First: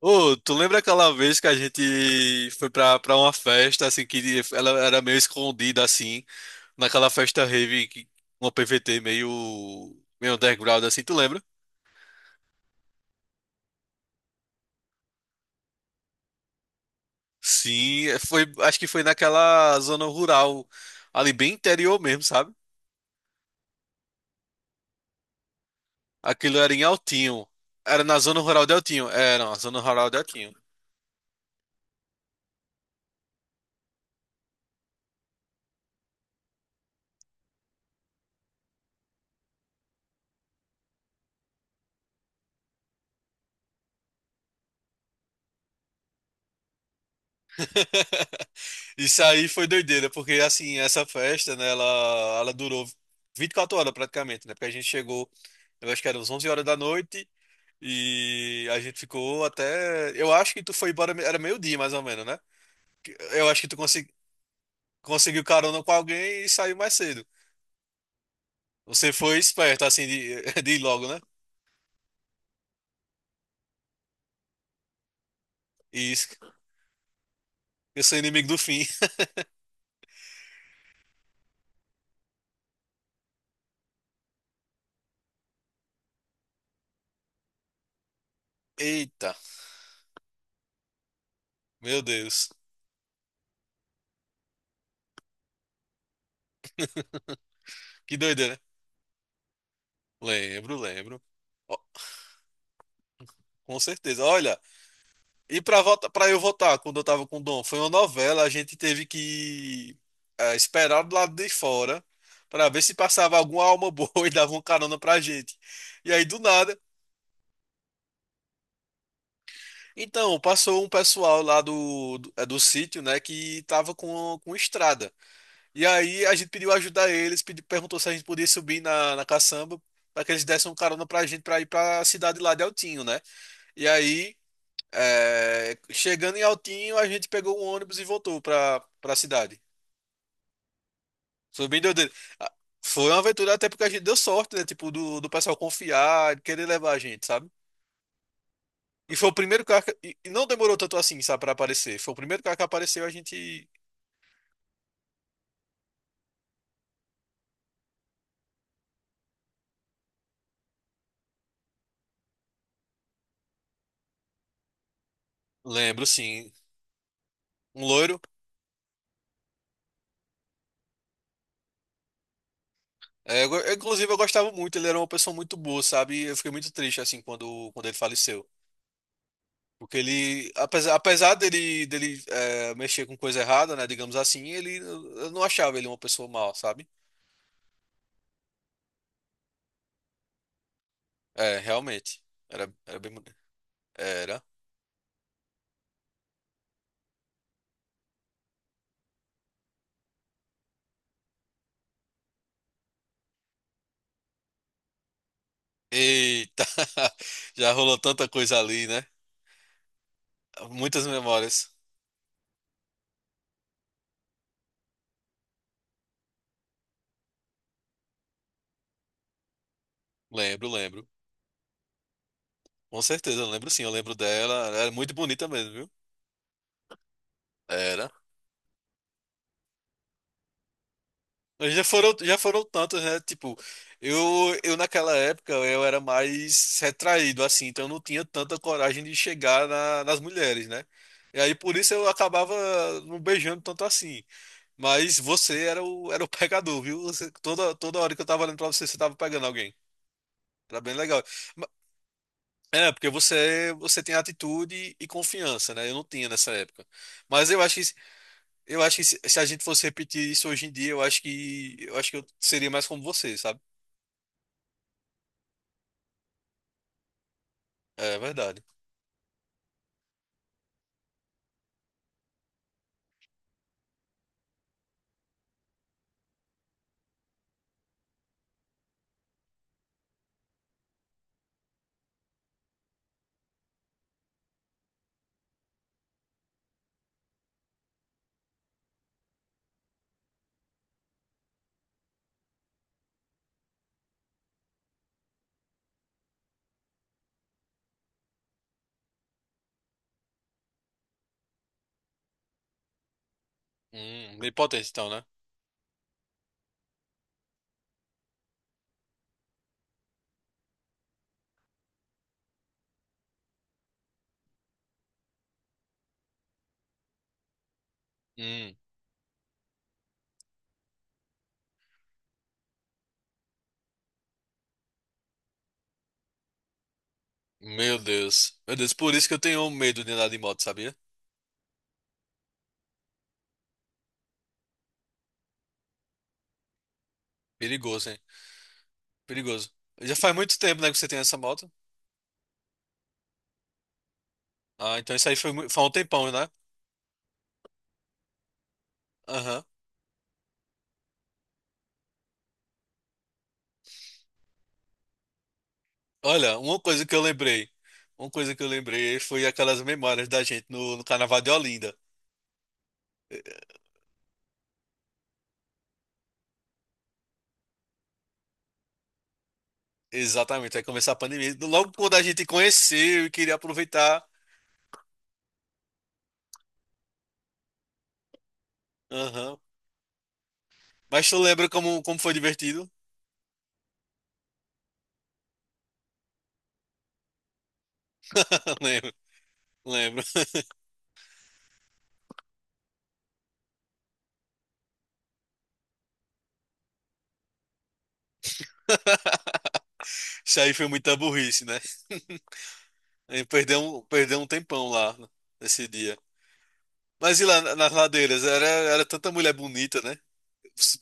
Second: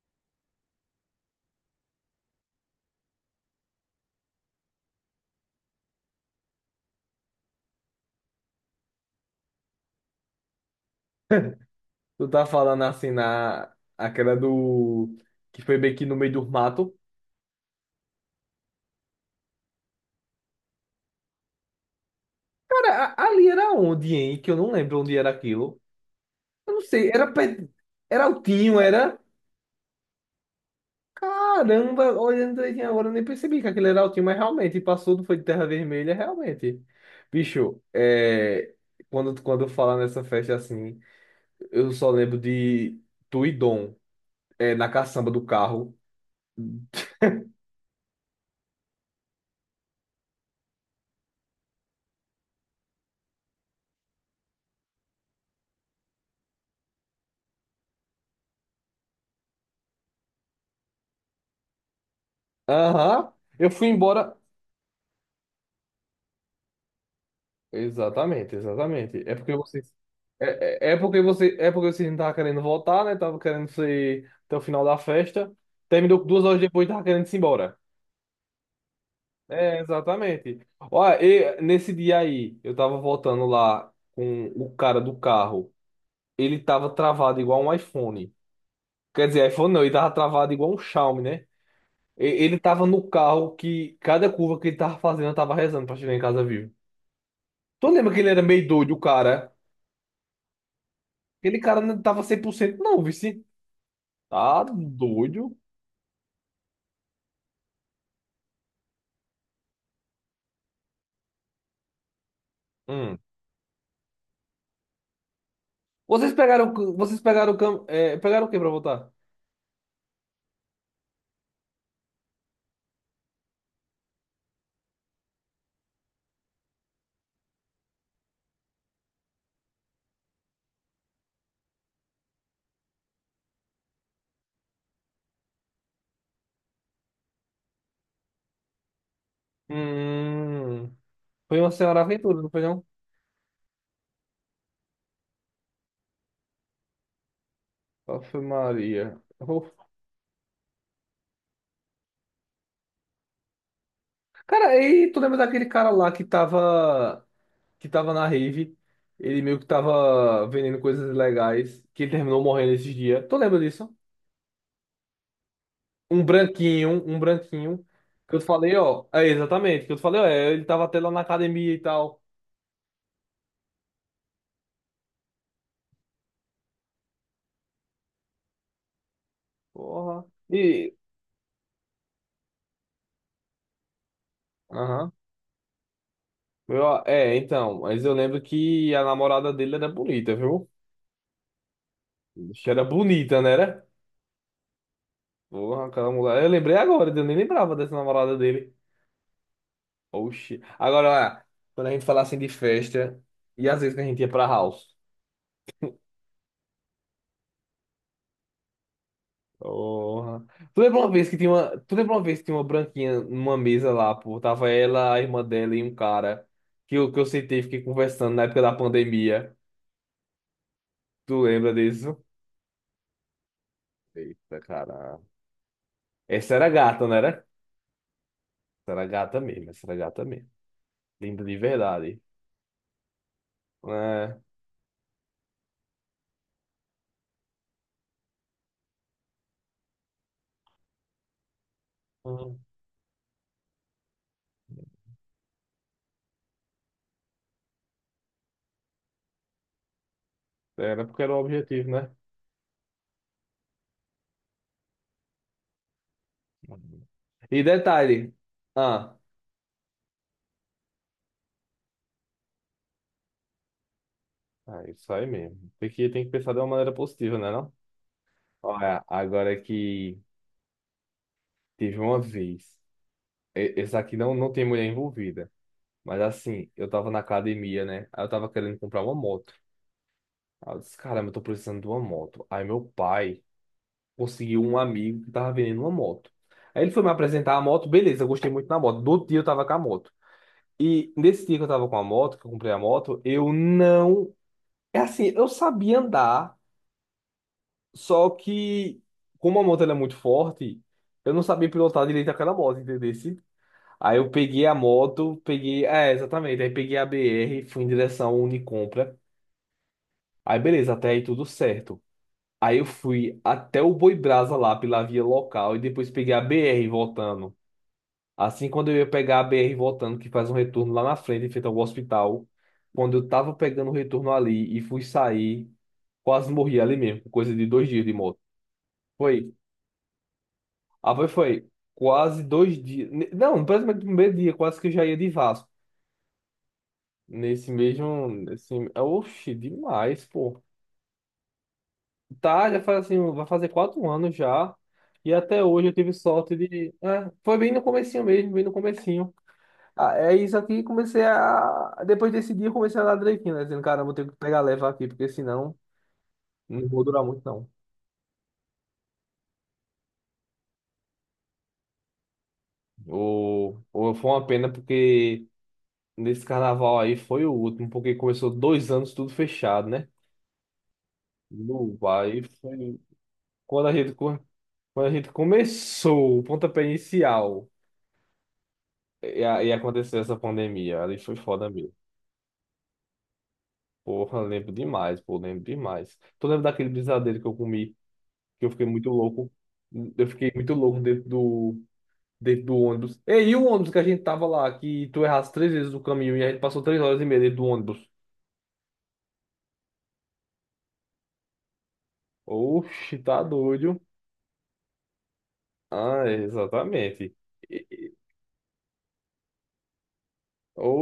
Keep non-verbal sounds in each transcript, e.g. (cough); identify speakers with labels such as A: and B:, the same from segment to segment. A: Ô, tu lembra aquela vez que a gente foi pra uma festa, assim, que ela era meio escondida, assim, naquela festa rave, uma PVT meio underground, assim, tu lembra?
B: Tu tá falando assim na aquela do que foi bem aqui no meio do mato.
A: Sim, é, foi, acho que foi naquela zona rural, ali bem interior mesmo, sabe?
B: Cara, ali era onde, hein? Que eu não lembro onde era aquilo.
A: Aquilo era
B: Eu não
A: em
B: sei, era
A: Altinho.
B: perto,
A: Era na
B: era
A: zona rural de
B: Altinho,
A: Altinho.
B: era.
A: É, não, a zona rural de Altinho.
B: Caramba, olhando aí agora, eu nem percebi que aquele era Altinho, mas realmente passou, do foi de terra vermelha, realmente. Bicho, é, quando falar nessa festa assim, eu só lembro de tu e Dom, é, na caçamba do carro.
A: (laughs) Isso aí foi doideira, porque assim, essa festa, né, ela durou 24 horas praticamente, né? Porque a gente chegou, eu acho que era uns 11 horas da noite e a gente ficou até, eu acho que tu foi embora, era meio-dia mais ou menos, né?
B: Aham.
A: Eu acho que
B: Eu fui embora.
A: conseguiu carona com alguém e saiu mais cedo.
B: Exatamente,
A: Você
B: exatamente. É
A: foi
B: porque
A: esperto,
B: vocês.
A: assim, (laughs) de ir
B: É, é é
A: logo, né?
B: porque você, é porque vocês não estavam querendo voltar, né? Tava querendo ser até o final da festa. Terminou que
A: Isso,
B: 2 horas depois, tava querendo ir embora.
A: eu sou inimigo do fim.
B: É, exatamente. Olha, e nesse dia aí, eu tava voltando lá com o cara do carro. Ele tava travado igual um iPhone.
A: (laughs)
B: Quer
A: Eita,
B: dizer, iPhone não, ele tava travado igual um Xiaomi, né?
A: meu Deus.
B: Ele tava no carro que cada curva que ele tava fazendo, eu tava rezando pra chegar em casa vivo. Tu lembra
A: Que
B: que ele era
A: doideira, né?
B: meio doido, o cara?
A: Lembro, lembro.
B: Aquele
A: Ó,
B: cara não tava 100% não, vice.
A: com certeza. Olha,
B: Tá doido.
A: e pra eu votar, quando eu tava com o Dom, foi uma novela, a gente teve que esperar do lado de fora pra ver se
B: Hum.
A: passava alguma alma boa (laughs) e dava uma carona pra gente. E aí, do nada,
B: Vocês pegaram, o cam- é, pegaram o que pra votar?
A: então, passou um pessoal lá do do sítio, né, que tava com estrada. E aí, a gente pediu ajuda a eles, perguntou se a gente podia subir na caçamba pra que eles dessem uma carona pra gente pra ir pra cidade lá de Altinho, né? E aí, é, chegando em Altinho, a gente pegou um ônibus e voltou pra cidade.
B: Hum. Foi
A: Foi
B: uma
A: bem subindo,
B: senhora aventura, não
A: ah,
B: foi não?
A: foi uma aventura até porque a gente deu sorte, né? Tipo, do pessoal confiar, querer levar a gente, sabe?
B: Ave
A: E
B: Maria.
A: foi o primeiro
B: Oh.
A: carro que, e não demorou tanto assim, sabe, pra aparecer. Foi o primeiro carro que apareceu, a gente.
B: Cara, e tu lembra daquele cara lá que tava na rave? Ele meio que tava vendendo coisas ilegais, que ele terminou morrendo esses dias. Tu lembra disso?
A: Lembro,
B: Um
A: sim.
B: branquinho, um
A: Um
B: branquinho.
A: loiro.
B: Que eu te falei, ó. É, exatamente. Que eu te falei, ó. Ele tava até lá na academia e tal.
A: É, eu inclusive, eu gostava muito, ele era uma pessoa muito boa, sabe? Eu fiquei muito triste, assim, quando, quando ele faleceu. Porque
B: Porra.
A: ele, apesar dele, dele mexer com coisa errada, né, digamos assim, ele,
B: Aham.
A: eu não achava ele uma pessoa mal, sabe?
B: Então, mas eu lembro que a namorada dele era bonita, viu?
A: É, realmente.
B: Bicho,
A: Era,
B: era
A: era bem.
B: bonita, né? Era?
A: Era.
B: Porra, aquela mulher. Eu lembrei agora, eu nem lembrava dessa namorada dele. Oxi. Agora, olha, quando a gente fala assim de festa, e às vezes que a gente ia pra house.
A: Eita! (laughs) Já rolou tanta coisa ali, né?
B: Porra.
A: Muitas memórias.
B: Tu lembra uma vez que tinha uma branquinha numa mesa lá, pô? Tava ela, a irmã dela e um cara que eu sentei e fiquei conversando na época da pandemia.
A: Lembro, lembro.
B: Tu lembra disso?
A: Com certeza, eu lembro sim, eu lembro
B: Eita,
A: dela. Era muito
B: cara.
A: bonita mesmo, viu?
B: Essa era gata, né?
A: Era.
B: Era gata mesmo, essa era gata mesmo. Linda de verdade.
A: Já foram tantas, né? Tipo,
B: É,
A: eu naquela época eu era mais retraído, assim, então eu não tinha tanta coragem de chegar nas mulheres, né? E aí por isso eu acabava
B: hum,
A: não beijando tanto assim. Mas você era era o (laughs) pegador, viu? Toda, toda hora que eu tava olhando pra você, você tava pegando alguém. Era bem
B: era porque
A: legal.
B: era o
A: Ma-
B: objetivo, né?
A: É, porque você, você tem atitude e confiança, né? Eu não tinha nessa época.
B: Uhum.
A: Mas eu
B: E
A: acho que
B: detalhe.
A: eu acho que
B: Ah,
A: se a gente fosse repetir isso hoje em dia, eu acho que eu seria mais como você, sabe?
B: é isso aí mesmo. Tem que pensar de uma maneira positiva, né, não?
A: É verdade.
B: Olha, agora que teve uma vez. Esse aqui não, não tem mulher envolvida. Mas assim, eu tava na academia, né? Aí eu tava querendo comprar uma moto. Aí eu disse, caramba, eu tô precisando de uma moto. Aí meu pai conseguiu um amigo que tava vendendo uma moto. Aí ele foi me apresentar a moto, beleza, eu gostei muito da moto. Do outro dia eu tava com a moto. E nesse dia que eu tava com a moto, que eu comprei a moto, eu não. É assim, eu sabia andar, só que como a moto ela é muito forte, eu não sabia pilotar direito aquela moto, entendeu? Aí eu
A: Bem
B: peguei a
A: potente então, né?
B: moto, peguei. É, exatamente. Aí peguei a BR, fui em direção ao Unicompra. Aí beleza, até aí tudo certo. Aí eu fui até o Boi Brasa lá pela via local e depois peguei a BR voltando. Assim,
A: Hum,
B: quando eu ia pegar a BR voltando, que faz um retorno lá na frente, em frente ao hospital, quando eu tava pegando o retorno ali e fui sair, quase morri ali mesmo, por coisa de dois
A: meu
B: dias de moto.
A: Deus. Meu Deus, por isso que eu
B: Foi,
A: tenho medo de andar de moto, sabia?
B: foi, quase 2 dias, não, praticamente no primeiro dia, quase que eu já ia de Vasco. Nesse
A: Perigoso, hein?
B: mesmo, nesse, oxe,
A: Perigoso. Já
B: demais,
A: faz muito
B: pô.
A: tempo, né, que você tem essa moto.
B: Tá, já faz assim, vai fazer 4 anos já,
A: Ah, então isso
B: e
A: aí foi,
B: até
A: foi há
B: hoje
A: um
B: eu tive
A: tempão, né?
B: sorte de, é, foi bem no comecinho mesmo, bem no comecinho.
A: Aham.
B: Ah, é isso aqui, comecei a. Depois desse dia, eu comecei a andar direitinho, né? Dizendo, caramba, vou ter que pegar leva aqui, porque senão
A: Olha, uma
B: não vou
A: coisa que eu
B: durar muito, não.
A: lembrei. Uma coisa que eu lembrei foi aquelas memórias da gente no Carnaval de Olinda.
B: Ou, foi uma pena, porque nesse carnaval aí foi o último, porque começou 2 anos tudo fechado, né?
A: Exatamente, aí começar a pandemia. Logo
B: No
A: quando a
B: aí
A: gente
B: foi.
A: conheceu e queria
B: Quando a gente,
A: aproveitar.
B: co- quando a gente começou o pontapé inicial e,
A: Aham.
B: e aconteceu essa pandemia, ali
A: Mas
B: foi
A: tu lembra
B: foda mesmo.
A: como, como foi divertido?
B: Porra, lembro demais, pô, lembro demais. Tu lembra daquele brisadeiro que eu comi? Que eu
A: (laughs)
B: fiquei
A: Lembro,
B: muito louco.
A: lembro.
B: Eu fiquei muito louco dentro do ônibus. É, e aí, o ônibus que a gente tava lá, que tu errasse três vezes o caminho e a gente passou 3 horas e meia dentro do ônibus.
A: Isso aí foi muita burrice, né? (laughs)
B: Oxi, tá
A: E perdeu
B: doido.
A: perdeu um tempão lá né, nesse dia.
B: Ah, é, exatamente.
A: Mas e lá
B: E-
A: nas
B: e-
A: ladeiras? Era, era tanta mulher bonita, né?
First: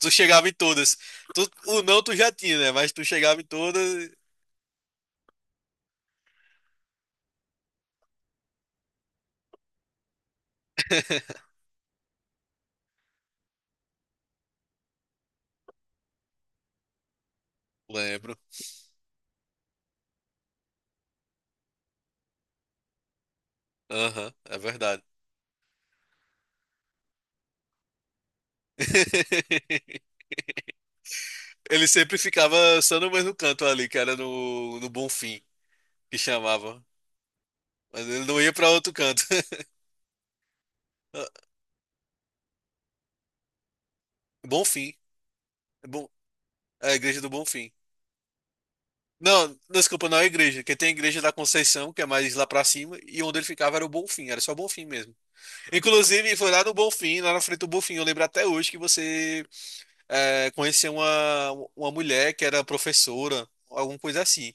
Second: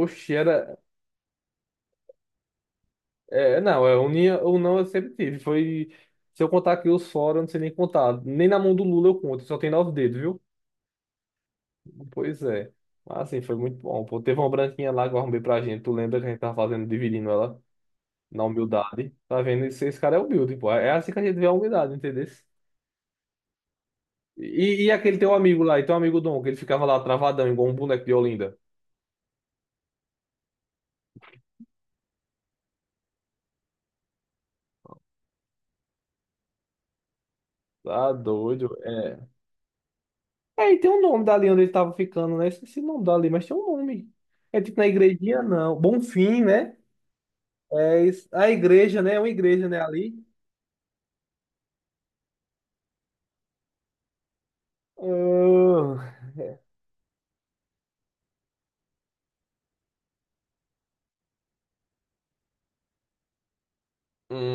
A: Tu chegava em
B: era.
A: todas. Tu, o não tu já tinha, né? Mas tu chegava em
B: É, não, é
A: todas.
B: unia ou não eu sempre tive. Foi. Se eu contar aqui os fora, eu não sei nem contar. Nem na mão do Lula eu conto, só tem nove dedos, viu?
A: (laughs)
B: Pois é. Mas assim, foi muito bom. Pô, teve uma branquinha lá que eu arrumei pra gente. Tu lembra que a gente tava fazendo, dividindo ela?
A: Lembro.
B: Na humildade. Tá vendo? Esse cara é humilde, pô. É assim que a gente vê a humildade, entendeu?
A: Aham, é
B: E
A: verdade.
B: aquele teu amigo lá, e teu amigo Dom, que ele ficava lá travadão, igual um boneco de Olinda.
A: (laughs) Ele sempre ficava só no mesmo canto ali, que era no Bonfim, que chamava. Mas
B: Tá
A: ele não ia pra
B: doido?
A: outro canto.
B: É. É, e tem um nome dali
A: (laughs)
B: onde ele tava ficando, né? Esqueci o nome dali, mas tem um nome. É tipo na
A: Bonfim.
B: igrejinha, não.
A: É bom,
B: Bonfim, né?
A: é a igreja do Bonfim.
B: É isso. A igreja, né? É uma
A: Não,
B: igreja, né?
A: desculpa,
B: Ali.
A: não é igreja, porque tem a igreja da Conceição, que é mais lá pra cima, e onde ele ficava era o Bonfim, era só o Bonfim mesmo.
B: Ah.
A: Inclusive, foi lá no Bonfim, lá na frente do Bonfim, eu lembro até hoje que você é, conheceu uma mulher que era professora, alguma coisa assim,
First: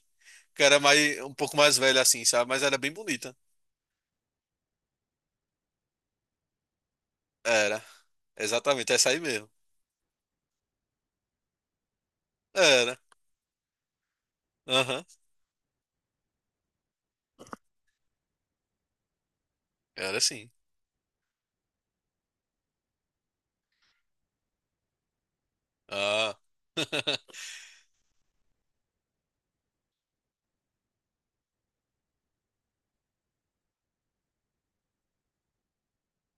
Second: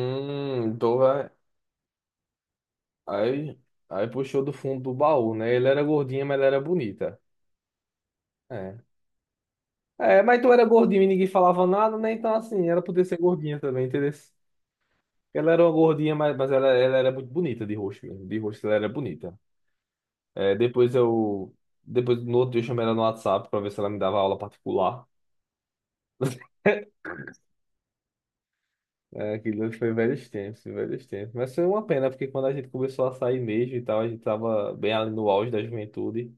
A: que era
B: Então
A: mais,
B: vai.
A: um pouco mais velha assim, sabe? Mas era bem bonita.
B: Aí, aí puxou do fundo do baú, né? Ele era gordinha, mas ela era bonita.
A: Era,
B: É.
A: exatamente, essa aí mesmo.
B: É, mas tu era gordinho e ninguém falava nada, né? Então, assim, ela
A: Era,
B: podia ser gordinha também, entendeu?
A: aham,
B: Ela era uma gordinha, mas ela era muito bonita de rosto mesmo. De rosto ela era bonita.
A: era sim.
B: É, depois eu. Depois, no outro dia, eu chamei ela no WhatsApp pra ver se ela me dava aula particular.
A: Ah,
B: (laughs)
A: (laughs)
B: É, aquilo foi velhos tempos, velhos tempos. Mas foi uma pena, porque quando a gente começou a sair mesmo e tal, a gente tava bem ali no auge da juventude.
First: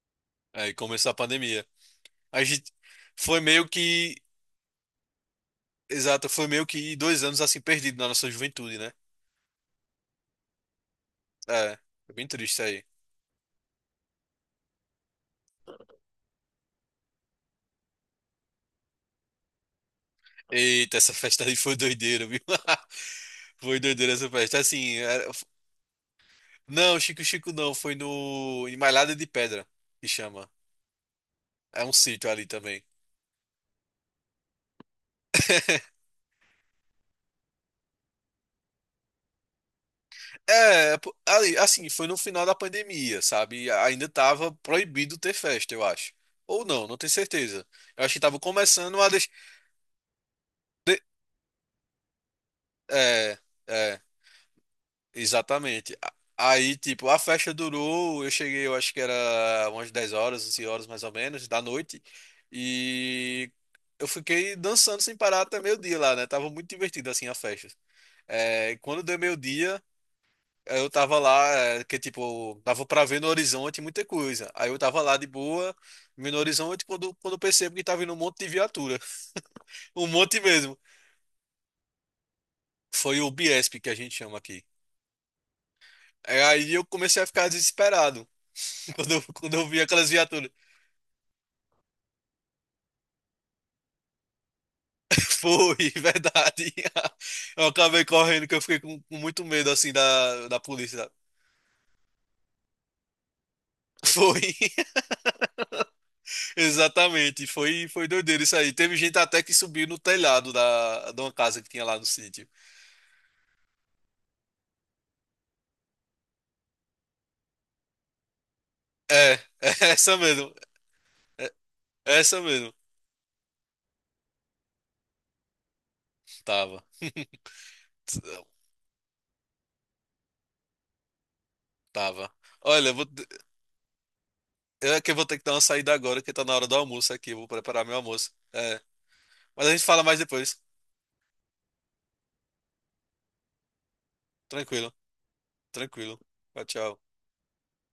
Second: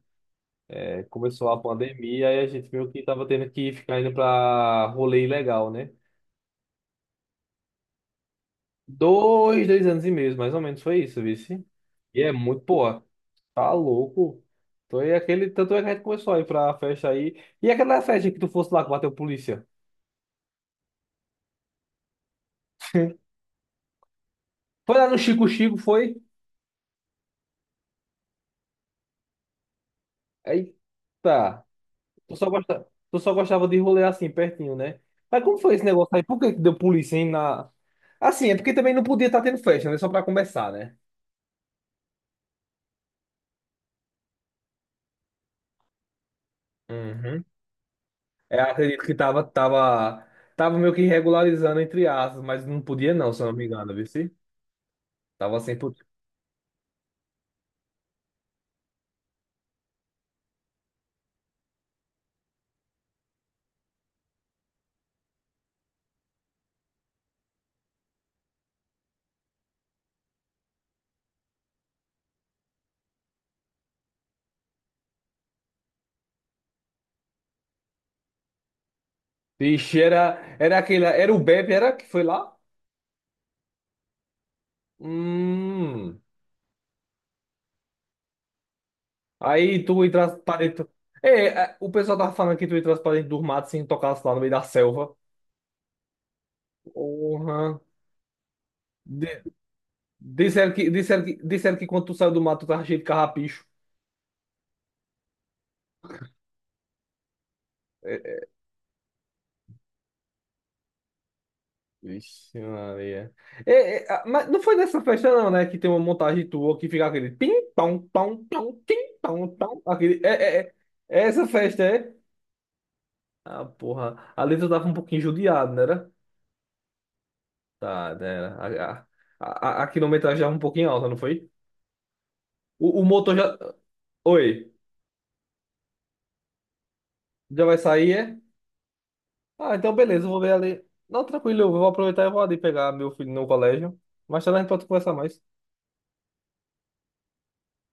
A: aí
B: É,
A: começou a
B: começou a
A: pandemia.
B: pandemia e
A: A
B: a gente
A: gente
B: meio que tava
A: foi
B: tendo
A: meio
B: que ficar indo
A: que
B: pra rolê ilegal, né?
A: exato, foi meio que 2 anos assim perdido na nossa juventude, né?
B: 2 anos e meio, mais ou menos, foi isso, vice.
A: É, foi
B: E
A: bem
B: é
A: triste isso
B: muito,
A: aí.
B: pô, tá louco. Então é aquele, tanto é que a gente começou a ir pra festa aí. E aquela festa que tu fosse lá que bateu polícia?
A: Eita, essa festa aí foi doideira, viu?
B: (laughs)
A: (laughs) Foi doideira essa festa. Assim,
B: Foi lá no Chico Chico, foi?
A: não, Chico Chico não, foi no em Malhada de Pedra, que chama.
B: Eita.
A: É um sítio ali também.
B: Tu só gostava de rolê assim, pertinho, né? Mas como foi esse
A: (laughs)
B: negócio aí? Por que que deu polícia, hein, na... Assim, é porque também não podia estar tendo festa, né? Só pra começar, né?
A: É, pô, ali, assim, foi no final da pandemia, sabe? Ainda tava proibido ter festa, eu acho. Ou não, não tenho
B: Uhum.
A: certeza. Eu acho que tava
B: É,
A: começando
B: acredito
A: a
B: que
A: deixar.
B: tava, meio que regularizando entre aspas, mas não podia não,
A: É,
B: se eu não me engano,
A: é,
B: viu? Tava sem
A: exatamente.
B: putz.
A: Aí, tipo, a festa durou, eu cheguei, eu acho que era umas 10 horas, 11 horas mais ou menos, da noite, e eu fiquei dançando sem parar até meio-dia lá, né? Tava muito divertido, assim, a festa. É, e quando deu meio-dia, eu tava lá, é, que, tipo, dava pra ver no horizonte muita coisa. Aí eu tava lá de boa, vendo no horizonte, quando, quando eu percebo que tava vindo um monte de viatura, (laughs)
B: Ixi,
A: um
B: era,
A: monte mesmo.
B: aquele. Era o Bebe, era que foi lá?
A: Foi o Biesp que a gente chama aqui.
B: Hum.
A: É, aí eu comecei a ficar desesperado. Quando eu vi
B: Aí tu
A: aquelas
B: entrasse
A: viaturas.
B: pra dentro. É, é, o pessoal tava falando que tu entrasse pra dentro dos matos sem tocasse lá no meio da selva.
A: Foi, (laughs) verdade. Eu
B: Porra.
A: acabei correndo, que eu fiquei com
B: De-
A: muito medo, assim, da
B: disseram que,
A: polícia, sabe?
B: disseram que, disseram que quando tu saiu do mato tu tava cheio de carrapicho.
A: Foi, (laughs) exatamente. Foi, foi doideira isso aí. Teve gente até que subiu no telhado da, de uma casa que tinha lá no sítio.
B: Vixe, Maria. Mas não foi nessa festa, não, né? Que tem uma montagem tua que fica aquele tim, pão, pão, pão, tim,
A: É,
B: pão,
A: (laughs)
B: pão.
A: é essa
B: Aquele,
A: mesmo.
B: é
A: É,
B: essa festa, é?
A: é essa mesmo.
B: Ah, porra. A letra tava um pouquinho judiada, não era?
A: Tava,
B: Tá, né, era. A quilometragem tava um pouquinho alta, não foi?
A: tava. Olha,
B: O, o motor já. Oi,
A: eu é que eu vou ter que dar uma saída agora, que tá na hora do almoço aqui. Eu vou
B: já vai
A: preparar meu
B: sair,
A: almoço.
B: é?
A: É, mas a
B: Ah,
A: gente
B: então
A: fala mais
B: beleza, eu vou ver
A: depois.
B: ali. Não, tranquilo, eu vou aproveitar e vou ali pegar meu filho no colégio. Mais tarde a gente pode
A: Tranquilo,
B: conversar mais.
A: tranquilo. Tchau, tchau.